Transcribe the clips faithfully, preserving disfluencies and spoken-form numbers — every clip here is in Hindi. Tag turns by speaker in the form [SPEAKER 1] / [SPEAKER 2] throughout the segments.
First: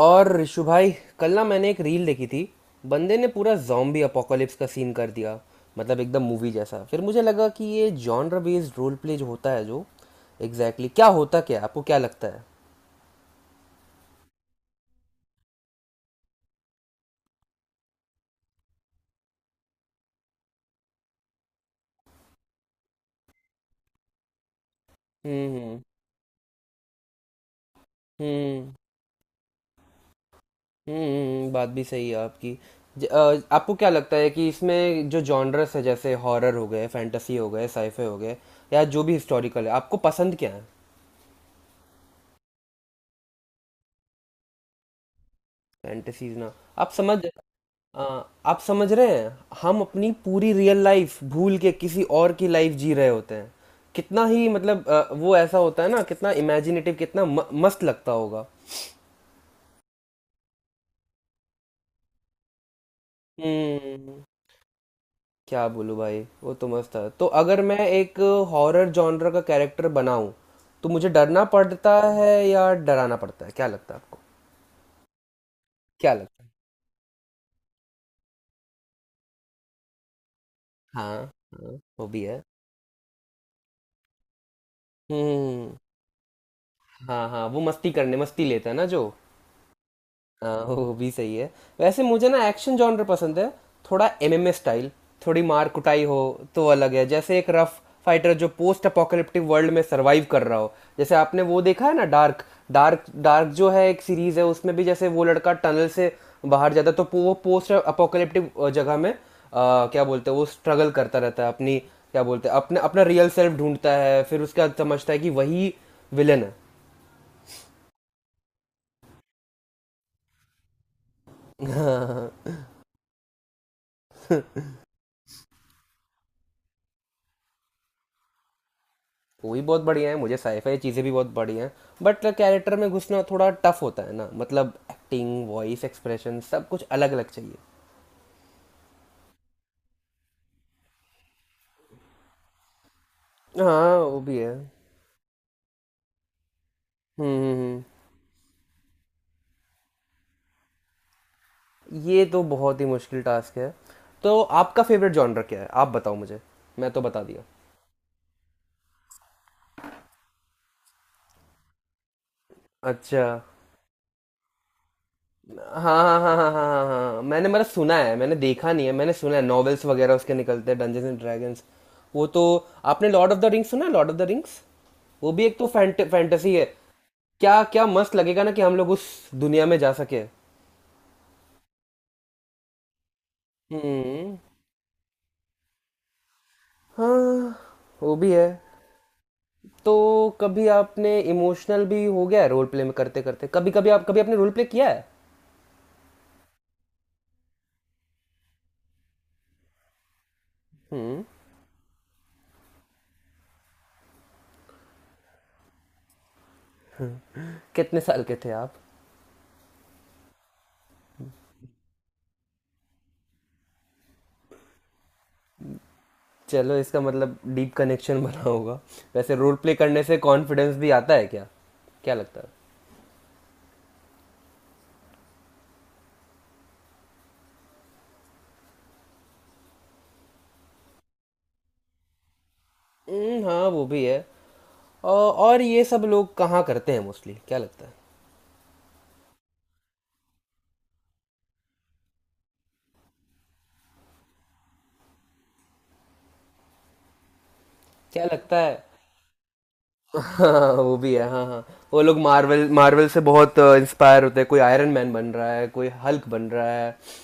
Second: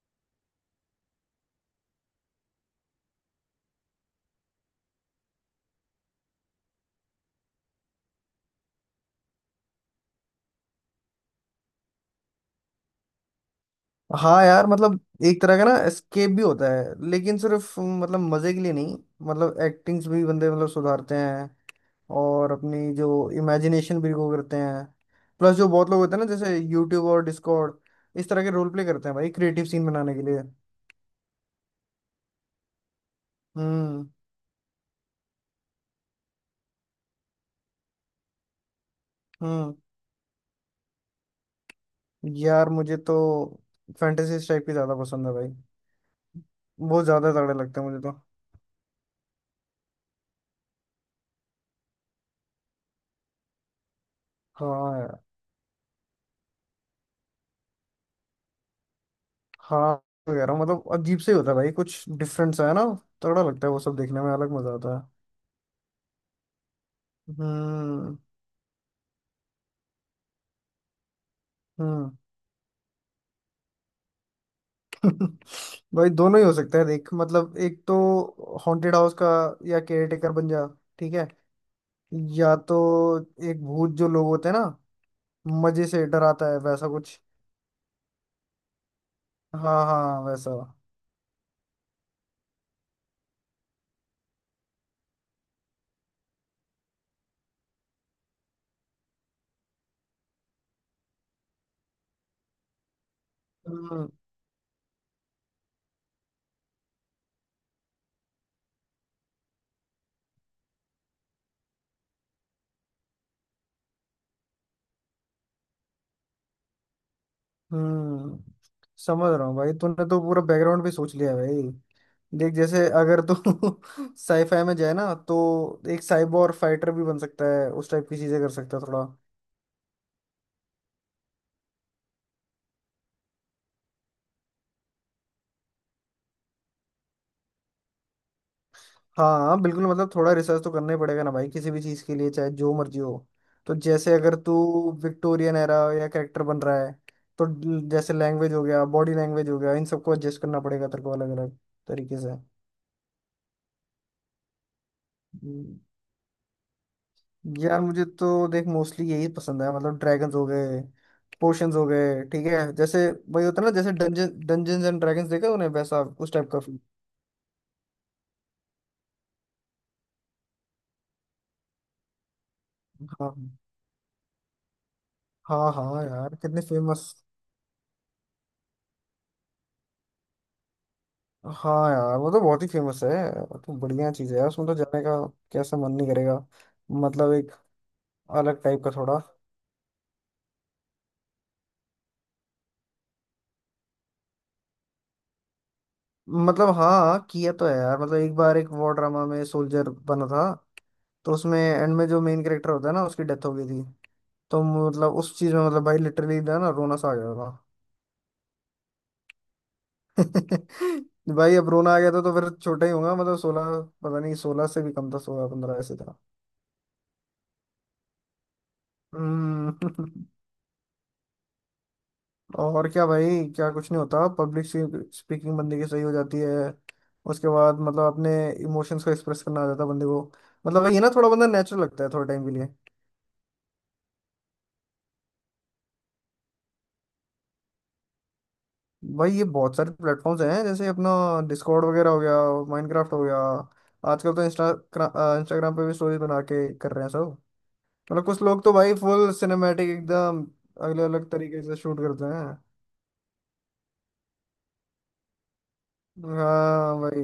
[SPEAKER 1] और ऋषु भाई, कल ना मैंने एक रील देखी थी। बंदे ने पूरा जॉम्बी अपोकोलिप्स का सीन कर दिया। मतलब एकदम मूवी जैसा। फिर मुझे लगा कि ये जॉनर बेस्ड रोल प्ले जो होता है, जो एग्जैक्टली exactly, क्या होता क्या है? आपको क्या लगता है?
[SPEAKER 2] हाँ यार मतलब एक तरह का ना एस्केप भी होता है लेकिन सिर्फ मतलब मजे के लिए नहीं। मतलब एक्टिंग्स भी बंदे मतलब सुधारते हैं और अपनी जो इमेजिनेशन भी वो करते हैं। प्लस जो
[SPEAKER 1] हम्म,
[SPEAKER 2] बहुत लोग होते हैं ना जैसे यूट्यूब और डिस्कॉर्ड इस तरह के रोल
[SPEAKER 1] हम्म,
[SPEAKER 2] प्ले करते हैं भाई क्रिएटिव सीन बनाने के लिए।
[SPEAKER 1] हम्म। बात भी सही है आपकी। ज, अ, आपको क्या
[SPEAKER 2] हम्म।
[SPEAKER 1] लगता है कि इसमें जो जॉनरस है, जैसे हॉरर हो गए, फैंटेसी हो गए, साइफे हो गए या जो भी हिस्टोरिकल है,
[SPEAKER 2] हम्म।
[SPEAKER 1] आपको पसंद क्या है?
[SPEAKER 2] यार मुझे तो फैंटेसी टाइप की ज्यादा पसंद है भाई।
[SPEAKER 1] फैंटेसीज ना। आप
[SPEAKER 2] बहुत
[SPEAKER 1] समझ
[SPEAKER 2] ज्यादा तगड़े लगते हैं मुझे तो।
[SPEAKER 1] अ, आप समझ रहे हैं, हम अपनी पूरी रियल लाइफ भूल के किसी और की लाइफ जी रहे होते हैं। कितना ही मतलब
[SPEAKER 2] हाँ
[SPEAKER 1] अ,
[SPEAKER 2] यार।
[SPEAKER 1] वो ऐसा होता है ना, कितना इमेजिनेटिव, कितना म, मस्त लगता होगा।
[SPEAKER 2] हाँ। तो कह रहा हूँ मतलब अजीब से ही होता है भाई कुछ डिफरेंस है ना। तगड़ा लगता है वो सब देखने
[SPEAKER 1] हम्म।
[SPEAKER 2] में अलग मजा आता है।
[SPEAKER 1] क्या बोलूं भाई, वो तो मस्त है। तो अगर मैं
[SPEAKER 2] हम्म।
[SPEAKER 1] एक हॉरर जॉनर का कैरेक्टर बनाऊं, तो मुझे डरना पड़ता
[SPEAKER 2] हम्म।
[SPEAKER 1] है या डराना पड़ता है, क्या लगता है आपको?
[SPEAKER 2] भाई
[SPEAKER 1] क्या
[SPEAKER 2] दोनों
[SPEAKER 1] लगता
[SPEAKER 2] ही हो सकता है देख मतलब एक तो हॉन्टेड हाउस का या केयरटेकर बन जा
[SPEAKER 1] है?
[SPEAKER 2] ठीक
[SPEAKER 1] हाँ,
[SPEAKER 2] है।
[SPEAKER 1] हाँ, वो भी है।
[SPEAKER 2] या तो एक भूत जो लोग होते हैं ना
[SPEAKER 1] हम्म।
[SPEAKER 2] मजे से डराता है वैसा कुछ।
[SPEAKER 1] हाँ हाँ, वो मस्ती करने, मस्ती लेता है ना जो।
[SPEAKER 2] हाँ हाँ वैसा।
[SPEAKER 1] हाँ, वो भी सही है। वैसे मुझे ना एक्शन जॉनर पसंद है, थोड़ा एमएमए स्टाइल, थोड़ी मार कुटाई हो तो अलग है। जैसे एक रफ फाइटर जो पोस्ट अपोकैलिप्टिक वर्ल्ड में सरवाइव कर रहा हो। जैसे आपने वो देखा है ना, डार्क, डार्क। डार्क जो है एक
[SPEAKER 2] हम्म।
[SPEAKER 1] सीरीज है, उसमें भी जैसे वो लड़का टनल से बाहर जाता है, तो पो- वो पोस्ट अपोकैलिप्टिक जगह में, आ, क्या बोलते हैं, वो स्ट्रगल करता रहता है अपनी, क्या बोलते हैं, अपने अपना रियल सेल्फ ढूंढता है। फिर उसके बाद समझता है कि वही विलन
[SPEAKER 2] हम्म। समझ रहा हूँ भाई तूने तो पूरा बैकग्राउंड भी सोच लिया है भाई।
[SPEAKER 1] है।
[SPEAKER 2] देख जैसे अगर तो साईफाई में जाए ना तो एक साइबोर फाइटर भी बन सकता है उस टाइप की चीजें कर सकता है थोड़ा।
[SPEAKER 1] वो भी बहुत बढ़िया है, मुझे साईफाई चीज़ें भी बहुत बढ़िया हैं। बट कैरेक्टर में घुसना थोड़ा टफ होता है ना, मतलब एक्टिंग, वॉइस, एक्सप्रेशन, सब कुछ अलग अलग चाहिए।
[SPEAKER 2] हाँ बिल्कुल मतलब थोड़ा रिसर्च तो करना ही पड़ेगा ना भाई किसी भी चीज़ के लिए चाहे जो मर्जी हो। तो
[SPEAKER 1] हाँ,
[SPEAKER 2] जैसे
[SPEAKER 1] वो
[SPEAKER 2] अगर
[SPEAKER 1] भी है।
[SPEAKER 2] तू
[SPEAKER 1] हम्म,
[SPEAKER 2] विक्टोरियन एरा या कैरेक्टर बन रहा है तो
[SPEAKER 1] हम्म,
[SPEAKER 2] ड- जैसे लैंग्वेज हो गया बॉडी लैंग्वेज हो गया इन सबको एडजस्ट करना पड़ेगा तेरे को अलग अलग
[SPEAKER 1] हम्म।
[SPEAKER 2] तरीके
[SPEAKER 1] ये
[SPEAKER 2] से।
[SPEAKER 1] तो बहुत ही मुश्किल टास्क है। तो आपका फेवरेट जॉनर क्या है,
[SPEAKER 2] हम्म।
[SPEAKER 1] आप बताओ मुझे। मैं तो बता दिया।
[SPEAKER 2] यार मुझे तो देख मोस्टली यही पसंद है मतलब ड्रैगन्स हो गए पोशंस हो गए ठीक है जैसे
[SPEAKER 1] अच्छा।
[SPEAKER 2] वही होता है ना जैसे डंजन डंजन्स एंड ड्रैगन्स देखा उन्हें
[SPEAKER 1] हाँ,
[SPEAKER 2] वैसा
[SPEAKER 1] हाँ,
[SPEAKER 2] उस
[SPEAKER 1] हाँ,
[SPEAKER 2] टाइप
[SPEAKER 1] हाँ,
[SPEAKER 2] का feel।
[SPEAKER 1] हाँ, हाँ, हाँ। मैंने मतलब सुना है, मैंने देखा नहीं है, मैंने सुना है, नॉवेल्स वगैरह उसके निकलते हैं, डंजन्स एंड ड्रैगन्स। वो तो, आपने लॉर्ड ऑफ द
[SPEAKER 2] हाँ
[SPEAKER 1] रिंग्स सुना है? लॉर्ड ऑफ द रिंग्स वो भी एक तो
[SPEAKER 2] हाँ
[SPEAKER 1] फैंट
[SPEAKER 2] हाँ यार
[SPEAKER 1] फैंटेसी
[SPEAKER 2] कितने
[SPEAKER 1] है।
[SPEAKER 2] फेमस।
[SPEAKER 1] क्या क्या मस्त लगेगा ना कि हम लोग उस दुनिया में जा सके।
[SPEAKER 2] हाँ यार वो तो बहुत ही फेमस है। वो तो बढ़िया चीज
[SPEAKER 1] हम्म।
[SPEAKER 2] है यार उसमें तो जाने का कैसा मन नहीं करेगा। मतलब एक
[SPEAKER 1] हाँ, वो भी है।
[SPEAKER 2] अलग टाइप का थोड़ा।
[SPEAKER 1] तो कभी आपने इमोशनल भी हो गया है रोल प्ले में करते करते? कभी कभी आप, कभी आपने रोल प्ले किया है?
[SPEAKER 2] मतलब हाँ किया तो है यार मतलब एक बार एक वॉर ड्रामा में सोल्जर बना था
[SPEAKER 1] हम्म।
[SPEAKER 2] तो उसमें एंड में जो मेन कैरेक्टर होता है ना उसकी डेथ हो गई थी। तो मतलब उस चीज में मतलब भाई लिटरली ना ना रोना सा आ गया था।
[SPEAKER 1] कितने साल के थे आप?
[SPEAKER 2] भाई अब रोना आ गया था तो फिर छोटा ही होगा मतलब सोलह पता नहीं सोलह से भी कम था सोलह पंद्रह ऐसे था।
[SPEAKER 1] चलो, इसका मतलब डीप कनेक्शन बना होगा। वैसे रोल
[SPEAKER 2] हम्म।
[SPEAKER 1] प्ले करने से कॉन्फिडेंस भी आता है क्या, क्या लगता है?
[SPEAKER 2] और क्या भाई क्या कुछ नहीं होता पब्लिक स्पीकिंग बंदे की सही हो जाती है। उसके बाद मतलब अपने इमोशंस को एक्सप्रेस करना आ जाता है बंदे को। मतलब ये ना थोड़ा बंदा नेचुरल लगता है थोड़े टाइम के लिए।
[SPEAKER 1] हम्म, हाँ, वो भी है। अ, और ये सब लोग कहाँ करते हैं मोस्टली, क्या लगता है?
[SPEAKER 2] भाई ये बहुत सारे प्लेटफॉर्म्स हैं जैसे अपना डिस्कॉर्ड वगैरह हो गया माइनक्राफ्ट हो गया। आजकल तो इंस्टा इंस्टाग्राम पे भी स्टोरीज बना के कर रहे हैं सब।
[SPEAKER 1] क्या
[SPEAKER 2] मतलब कुछ
[SPEAKER 1] लगता
[SPEAKER 2] लोग
[SPEAKER 1] है?
[SPEAKER 2] तो भाई फुल सिनेमैटिक एकदम
[SPEAKER 1] हाँ, वो
[SPEAKER 2] अलग
[SPEAKER 1] भी है।
[SPEAKER 2] अलग
[SPEAKER 1] हाँ, हाँ।
[SPEAKER 2] तरीके से शूट
[SPEAKER 1] वो लोग
[SPEAKER 2] करते हैं।
[SPEAKER 1] मार्वल, मार्वल से बहुत इंस्पायर होते हैं। कोई आयरन मैन बन रहा है, कोई हल्क बन रहा है।
[SPEAKER 2] हाँ भाई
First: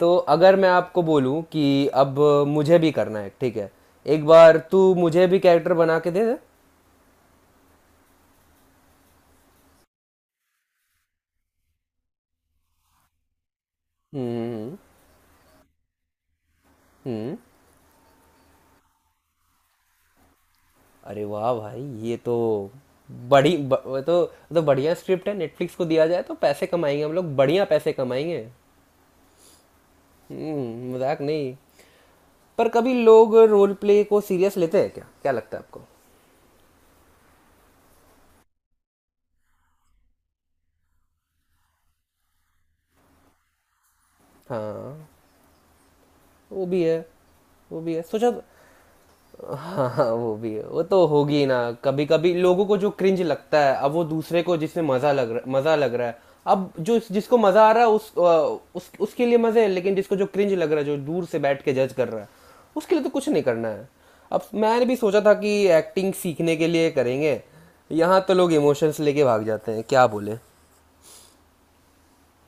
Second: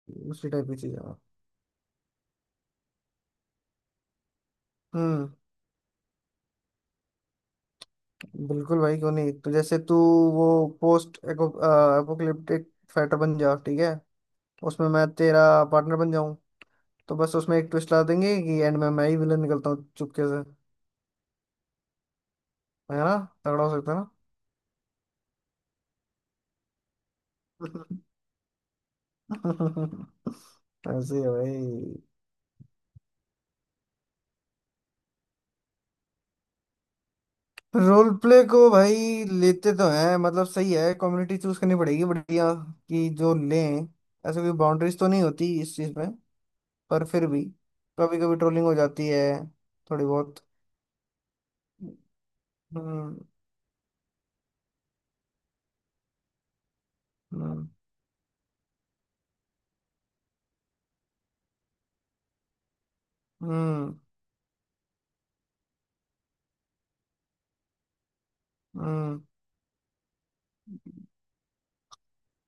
[SPEAKER 1] तो
[SPEAKER 2] उसी
[SPEAKER 1] अगर
[SPEAKER 2] टाइप
[SPEAKER 1] मैं
[SPEAKER 2] की चीज़
[SPEAKER 1] आपको
[SPEAKER 2] है।
[SPEAKER 1] बोलूं कि अब मुझे भी करना है, ठीक है, एक बार तू मुझे
[SPEAKER 2] हम्म।
[SPEAKER 1] भी कैरेक्टर बना के दे दे।
[SPEAKER 2] बिल्कुल भाई क्यों नहीं तो जैसे तू वो पोस्ट एपोकलिप्टिक फाइटर बन जा ठीक है।
[SPEAKER 1] हम्म,
[SPEAKER 2] उसमें मैं तेरा पार्टनर बन जाऊं। तो बस
[SPEAKER 1] हम्म।
[SPEAKER 2] उसमें एक ट्विस्ट ला देंगे कि एंड में मैं ही विलन निकलता हूँ चुपके से
[SPEAKER 1] अरे वाह भाई, ये तो
[SPEAKER 2] है ना।
[SPEAKER 1] बड़ी
[SPEAKER 2] तगड़ा हो
[SPEAKER 1] ब,
[SPEAKER 2] सकता है
[SPEAKER 1] वो
[SPEAKER 2] ना।
[SPEAKER 1] तो, वो तो बढ़िया स्क्रिप्ट है। नेटफ्लिक्स को दिया जाए तो पैसे कमाएंगे हम लोग, बढ़िया पैसे कमाएंगे। हम्म,
[SPEAKER 2] ऐसे
[SPEAKER 1] मजाक
[SPEAKER 2] ही है
[SPEAKER 1] नहीं।
[SPEAKER 2] भाई।
[SPEAKER 1] पर कभी लोग रोल प्ले को सीरियस लेते हैं क्या, क्या लगता है आपको?
[SPEAKER 2] रोल प्ले को भाई लेते तो हैं मतलब सही है कम्युनिटी चूज करनी पड़ेगी बढ़िया कि जो लें। ऐसे कोई बाउंड्रीज
[SPEAKER 1] हाँ,
[SPEAKER 2] तो नहीं होती इस चीज में।
[SPEAKER 1] वो भी है।
[SPEAKER 2] पर फिर भी
[SPEAKER 1] वो भी है
[SPEAKER 2] कभी
[SPEAKER 1] सोचा।
[SPEAKER 2] कभी ट्रोलिंग हो जाती है
[SPEAKER 1] हाँ,
[SPEAKER 2] थोड़ी
[SPEAKER 1] हाँ, वो
[SPEAKER 2] बहुत।
[SPEAKER 1] भी है। वो तो होगी ना। कभी कभी लोगों को जो
[SPEAKER 2] हम्म।
[SPEAKER 1] क्रिंज लगता है, अब वो दूसरे को जिसमें मजा लग रहा मजा लग रहा है। अब जो जिसको मजा
[SPEAKER 2] हम्म।
[SPEAKER 1] आ रहा है, उस, अ, उस उसके लिए मजे है, लेकिन जिसको जो क्रिंज लग रहा है, जो दूर से बैठ के जज कर रहा है, उसके लिए तो कुछ नहीं करना है।
[SPEAKER 2] हम्म।
[SPEAKER 1] अब मैंने भी सोचा था कि एक्टिंग सीखने के लिए करेंगे, यहाँ तो लोग इमोशंस
[SPEAKER 2] हम्म।
[SPEAKER 1] लेके भाग जाते हैं, क्या बोले।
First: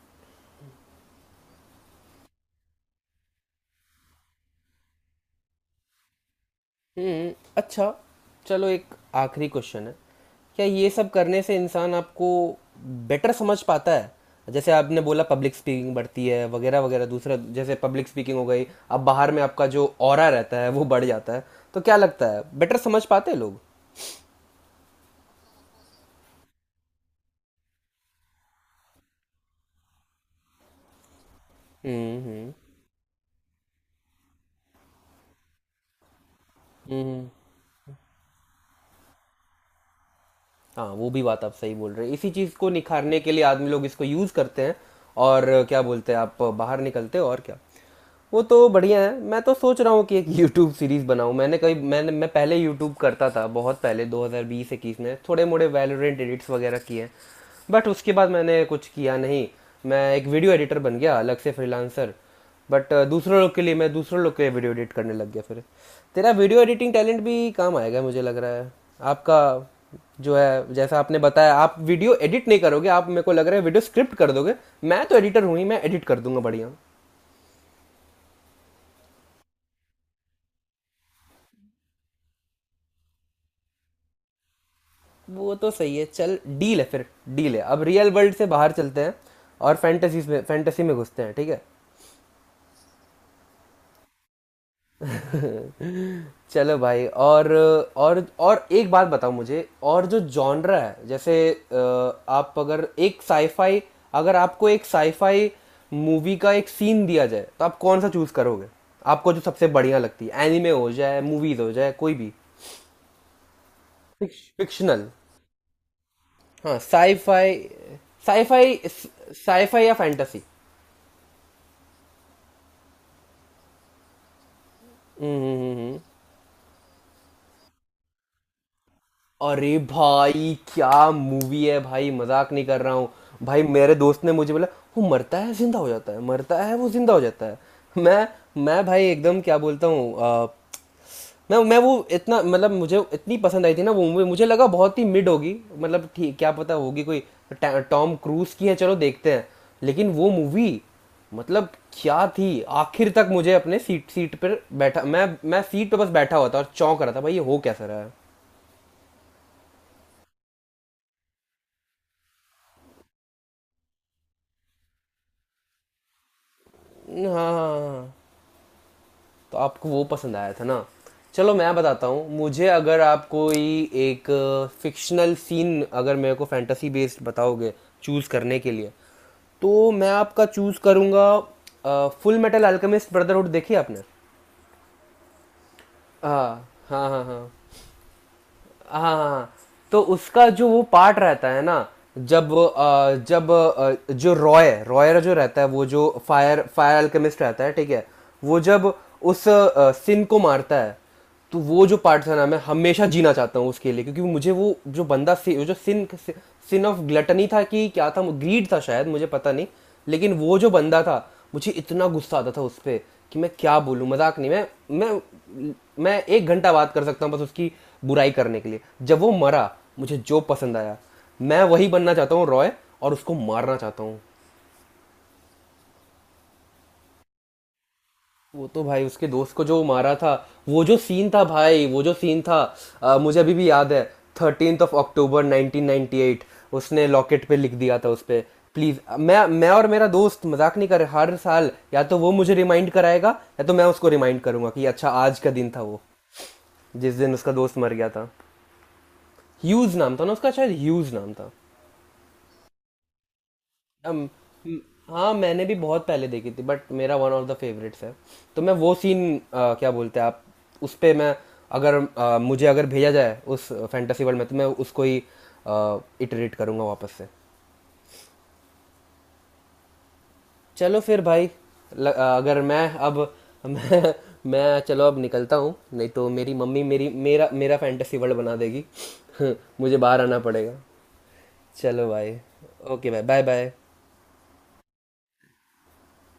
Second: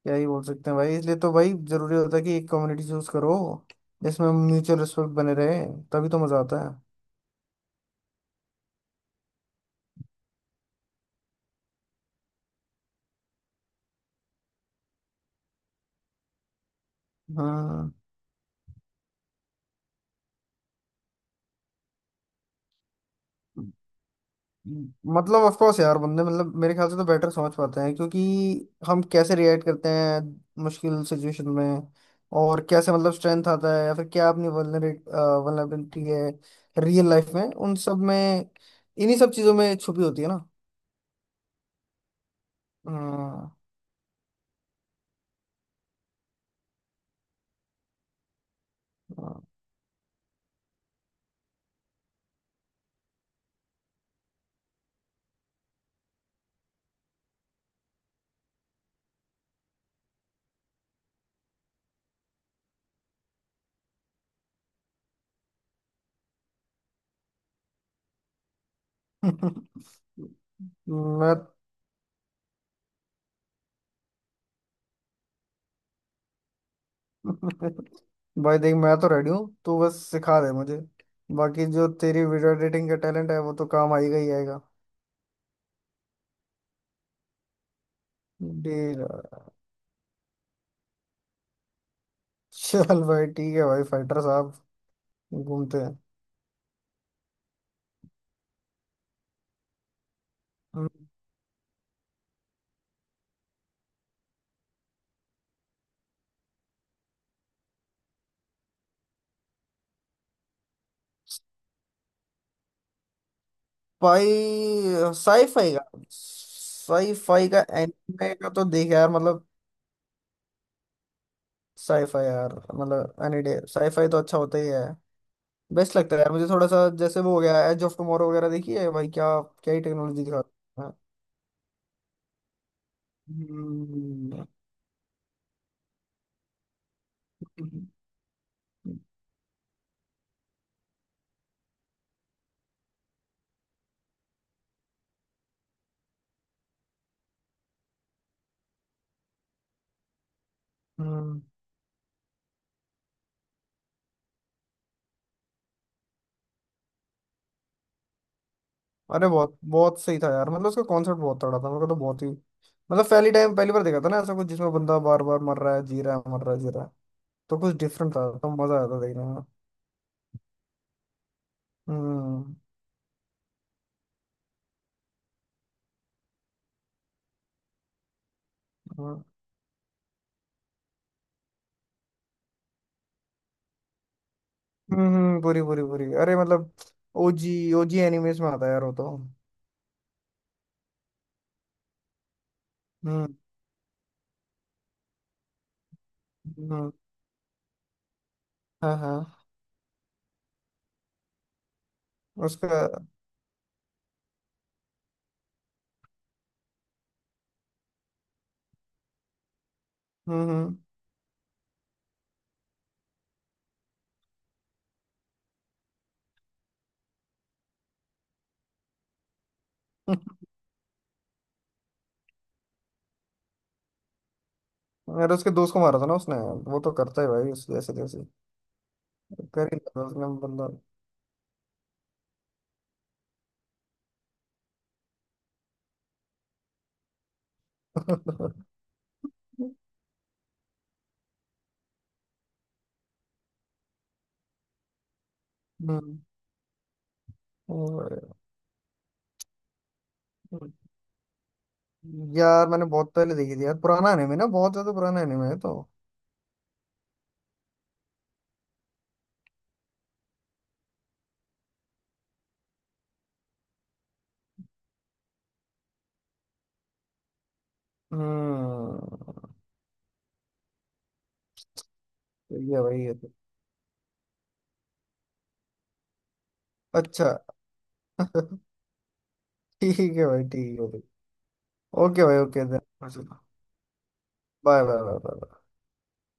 [SPEAKER 2] क्या ही बोल सकते हैं भाई इसलिए तो भाई जरूरी होता है कि एक कम्युनिटी चूज करो जिसमें म्यूचुअल रिस्पेक्ट बने रहे तभी तो मजा आता है।
[SPEAKER 1] हुँ, अच्छा, चलो एक आखिरी क्वेश्चन है। क्या ये सब करने से इंसान आपको बेटर समझ पाता है? जैसे आपने बोला पब्लिक स्पीकिंग बढ़ती है वगैरह वगैरह। दूसरा, जैसे
[SPEAKER 2] हाँ।
[SPEAKER 1] पब्लिक स्पीकिंग हो गई, अब बाहर में आपका जो ऑरा रहता है, वो बढ़ जाता है। तो क्या लगता है, बेटर समझ पाते हैं लोग?
[SPEAKER 2] मतलब ऑफ कोर्स यार बंदे मतलब मेरे ख्याल से तो बेटर समझ पाते हैं क्योंकि हम कैसे रिएक्ट करते हैं मुश्किल सिचुएशन में
[SPEAKER 1] हम्म, हम्म,
[SPEAKER 2] और कैसे मतलब स्ट्रेंथ आता है या फिर क्या अपनी वल्नरेट वल्नरेबिलिटी है रियल
[SPEAKER 1] हम्म।
[SPEAKER 2] लाइफ में उन सब में इन्हीं सब चीजों में छुपी होती है ना।
[SPEAKER 1] हाँ, वो भी बात आप सही बोल रहे हैं, इसी चीज़ को निखारने के लिए
[SPEAKER 2] हाँ
[SPEAKER 1] आदमी लोग इसको यूज़ करते हैं। और क्या बोलते हैं आप, बाहर निकलते हो और क्या। वो तो बढ़िया है। मैं
[SPEAKER 2] हाँ।
[SPEAKER 1] तो सोच रहा हूँ कि एक यूट्यूब सीरीज़ बनाऊँ। मैंने कभी मैंने मैं पहले यूट्यूब करता था, बहुत पहले ट्वेंटी ट्वेंटी-ट्वेंटी वन में, थोड़े मोड़े वैलोरेंट एडिट्स वगैरह किए हैं। बट उसके बाद मैंने कुछ किया नहीं। मैं एक वीडियो एडिटर बन गया अलग से, फ्रीलांसर। बट दूसरों लोग के लिए मैं दूसरों लोग के लिए वीडियो एडिट करने लग गया फिर। तेरा वीडियो एडिटिंग टैलेंट भी काम आएगा, मुझे लग रहा है। आपका जो है, जैसा आपने
[SPEAKER 2] मैं
[SPEAKER 1] बताया, आप वीडियो एडिट नहीं करोगे, आप, मेरे को लग रहा है, वीडियो स्क्रिप्ट कर दोगे। मैं तो एडिटर हूँ ही, मैं एडिट कर दूंगा, बढ़िया।
[SPEAKER 2] भाई देख मैं तो रेडी हूँ तू बस सिखा दे मुझे। बाकी जो तेरी वीडियो एडिटिंग का टैलेंट है वो तो काम आएगा ही आएगा।
[SPEAKER 1] वो तो सही है, चल डील है फिर। डील है, अब रियल वर्ल्ड से बाहर
[SPEAKER 2] डील
[SPEAKER 1] चलते हैं
[SPEAKER 2] है।
[SPEAKER 1] और फैंटेसी में, फैंटेसी में घुसते हैं, ठीक है।
[SPEAKER 2] चल भाई ठीक है भाई फाइटर साहब घूमते हैं।
[SPEAKER 1] चलो भाई, और और और एक बात बताओ मुझे। और जो जॉनरा है,
[SPEAKER 2] हम्म।
[SPEAKER 1] जैसे अ, आप अगर एक साईफाई, अगर आपको एक साईफाई मूवी का एक सीन दिया जाए, तो आप कौन सा चूज करोगे? आपको जो सबसे बढ़िया लगती है, एनिमे हो जाए, मूवीज हो जाए, कोई भी फिक्शनल।
[SPEAKER 2] भाई साईफाई का
[SPEAKER 1] हाँ,
[SPEAKER 2] साईफाई
[SPEAKER 1] साईफाई,
[SPEAKER 2] का एनिमे का तो
[SPEAKER 1] साईफाई,
[SPEAKER 2] देख यार मतलब।
[SPEAKER 1] साईफाई या फैंटेसी।
[SPEAKER 2] साईफाई यार मतलब एनी डे साईफाई तो अच्छा होता ही है।
[SPEAKER 1] हम्म, हम्म, हम्म,
[SPEAKER 2] बेस्ट
[SPEAKER 1] हम्म।
[SPEAKER 2] लगता है यार मुझे थोड़ा सा जैसे वो हो गया एज ऑफ टुमारो वगैरह देखी है भाई क्या क्या
[SPEAKER 1] अरे
[SPEAKER 2] ही टेक्नोलॉजी दिखा।
[SPEAKER 1] भाई, क्या मूवी है भाई, मजाक नहीं कर रहा हूँ। भाई, मेरे दोस्त ने मुझे बोला, वो मरता है, जिंदा हो जाता है, मरता है, वो जिंदा हो जाता है।
[SPEAKER 2] हम्म।
[SPEAKER 1] मैं मैं भाई एकदम, क्या बोलता हूँ, अ, मैं मैं, वो इतना मतलब मुझे इतनी पसंद आई थी ना वो मूवी। मुझे लगा बहुत ही मिड होगी, मतलब ठीक क्या पता होगी कोई, टा- टॉम क्रूज की है, चलो देखते हैं। लेकिन वो मूवी
[SPEAKER 2] हम्म।
[SPEAKER 1] मतलब क्या थी, आखिर तक मुझे अपने सीट सीट पर बैठा, मैं मैं सीट पे बस बैठा हुआ था और चौंक रहा था, भाई ये हो कैसा रहा है।
[SPEAKER 2] अरे बहुत बहुत सही था यार मतलब उसका कॉन्सेप्ट बहुत तगड़ा था मेरे को तो बहुत ही मतलब पहली टाइम पहली बार देखा था ना ऐसा कुछ जिसमें बंदा बार बार मर रहा है जी रहा है मर रहा है जी रहा है।
[SPEAKER 1] हाँ, हाँ,
[SPEAKER 2] तो कुछ
[SPEAKER 1] हाँ। हाँ।
[SPEAKER 2] डिफरेंट था तो मजा आया था देखने में।
[SPEAKER 1] तो आपको वो पसंद आया था ना। चलो मैं बताता हूँ,
[SPEAKER 2] हम्म।
[SPEAKER 1] मुझे अगर आप कोई एक फिक्शनल सीन, अगर मेरे को फैंटेसी बेस्ड बताओगे चूज़ करने के लिए,
[SPEAKER 2] हम्म।
[SPEAKER 1] तो मैं आपका चूज़ करूँगा, फुल मेटल अल्केमिस्ट ब्रदरहुड, देखी आपने?
[SPEAKER 2] हम्म। पूरी पूरी पूरी अरे
[SPEAKER 1] हाँ,
[SPEAKER 2] मतलब
[SPEAKER 1] हाँ, हाँ, हाँ,
[SPEAKER 2] ओजी ओजी एनिमेस में आता है यार वो तो।
[SPEAKER 1] हाँ। तो उसका जो वो पार्ट रहता है ना, जब अ,
[SPEAKER 2] हम्म।
[SPEAKER 1] जब अ, जो रॉय रॉयर जो रहता है, वो जो फायर
[SPEAKER 2] हम्म।
[SPEAKER 1] फायर अल्केमिस्ट रहता है, ठीक है, वो जब
[SPEAKER 2] हाँ हाँ
[SPEAKER 1] उस अ, सिन को मारता है, तो वो जो पार्ट था ना, मैं
[SPEAKER 2] उसका।
[SPEAKER 1] हमेशा जीना चाहता हूँ उसके लिए। क्योंकि मुझे वो जो बंदा, सि, वो जो सिन सिन ऑफ ग्लटनी था कि क्या था, ग्रीड था शायद, मुझे पता नहीं, लेकिन
[SPEAKER 2] हम्म।
[SPEAKER 1] वो जो
[SPEAKER 2] हम्म।
[SPEAKER 1] बंदा था, मुझे इतना गुस्सा आता था उस पर कि मैं क्या बोलूँ, मजाक नहीं। मैं मैं मैं एक घंटा बात कर सकता हूँ बस उसकी बुराई करने के लिए। जब वो मरा, मुझे जो पसंद आया, मैं वही बनना चाहता हूँ, रॉय, और उसको मारना चाहता हूँ।
[SPEAKER 2] अरे उसके दोस्त को मारा था ना उसने। वो तो करता है भाई उस जैसे तैसे
[SPEAKER 1] वो तो भाई, उसके दोस्त को
[SPEAKER 2] कर ही
[SPEAKER 1] जो
[SPEAKER 2] लेता है
[SPEAKER 1] मारा
[SPEAKER 2] उसने
[SPEAKER 1] था,
[SPEAKER 2] बंदा।
[SPEAKER 1] वो जो सीन था भाई, वो जो सीन था, अ, मुझे अभी भी याद है, thirteenth of October nineteen ninety eight, उसने लॉकेट पे लिख दिया था उस पे। प्लीज़, मैं मैं और मेरा दोस्त, मजाक नहीं कर रहे, हर साल या तो वो मुझे रिमाइंड कराएगा या तो मैं उसको रिमाइंड करूंगा कि अच्छा आज का दिन था वो,
[SPEAKER 2] हम्म।
[SPEAKER 1] जिस दिन उसका दोस्त मर गया
[SPEAKER 2] और-
[SPEAKER 1] था। ह्यूज नाम था ना उसका, शायद ह्यूज नाम था।
[SPEAKER 2] यार मैंने बहुत पहले देखी थी यार पुराना
[SPEAKER 1] अम,
[SPEAKER 2] एनिमे ना बहुत
[SPEAKER 1] म-
[SPEAKER 2] ज्यादा पुराना
[SPEAKER 1] हाँ,
[SPEAKER 2] एनिमे है
[SPEAKER 1] मैंने भी
[SPEAKER 2] तो।
[SPEAKER 1] बहुत पहले देखी थी, बट मेरा वन ऑफ द फेवरेट्स है। तो मैं वो सीन, क्या बोलते हैं आप, उस पे मैं, अगर अ, मुझे अगर भेजा जाए उस फैंटेसी वर्ल्ड में, तो मैं उसको ही इटरेट करूँगा वापस से।
[SPEAKER 2] हम्म।
[SPEAKER 1] चलो फिर भाई। ल, अ, अगर
[SPEAKER 2] सही है
[SPEAKER 1] मैं
[SPEAKER 2] भाई ये
[SPEAKER 1] अब,
[SPEAKER 2] तो।
[SPEAKER 1] मैं मैं, चलो अब निकलता हूँ, नहीं तो मेरी मम्मी मेरी
[SPEAKER 2] अच्छा।
[SPEAKER 1] मेरा मेरा फैंटेसी वर्ल्ड बना देगी। मुझे
[SPEAKER 2] ठीक
[SPEAKER 1] बाहर
[SPEAKER 2] है
[SPEAKER 1] आना
[SPEAKER 2] भाई
[SPEAKER 1] पड़ेगा।
[SPEAKER 2] ठीक है भाई।
[SPEAKER 1] चलो
[SPEAKER 2] ओके
[SPEAKER 1] भाई।
[SPEAKER 2] भाई ओके बाय
[SPEAKER 1] ओके भाई, bye bye.
[SPEAKER 2] Bye bye bye.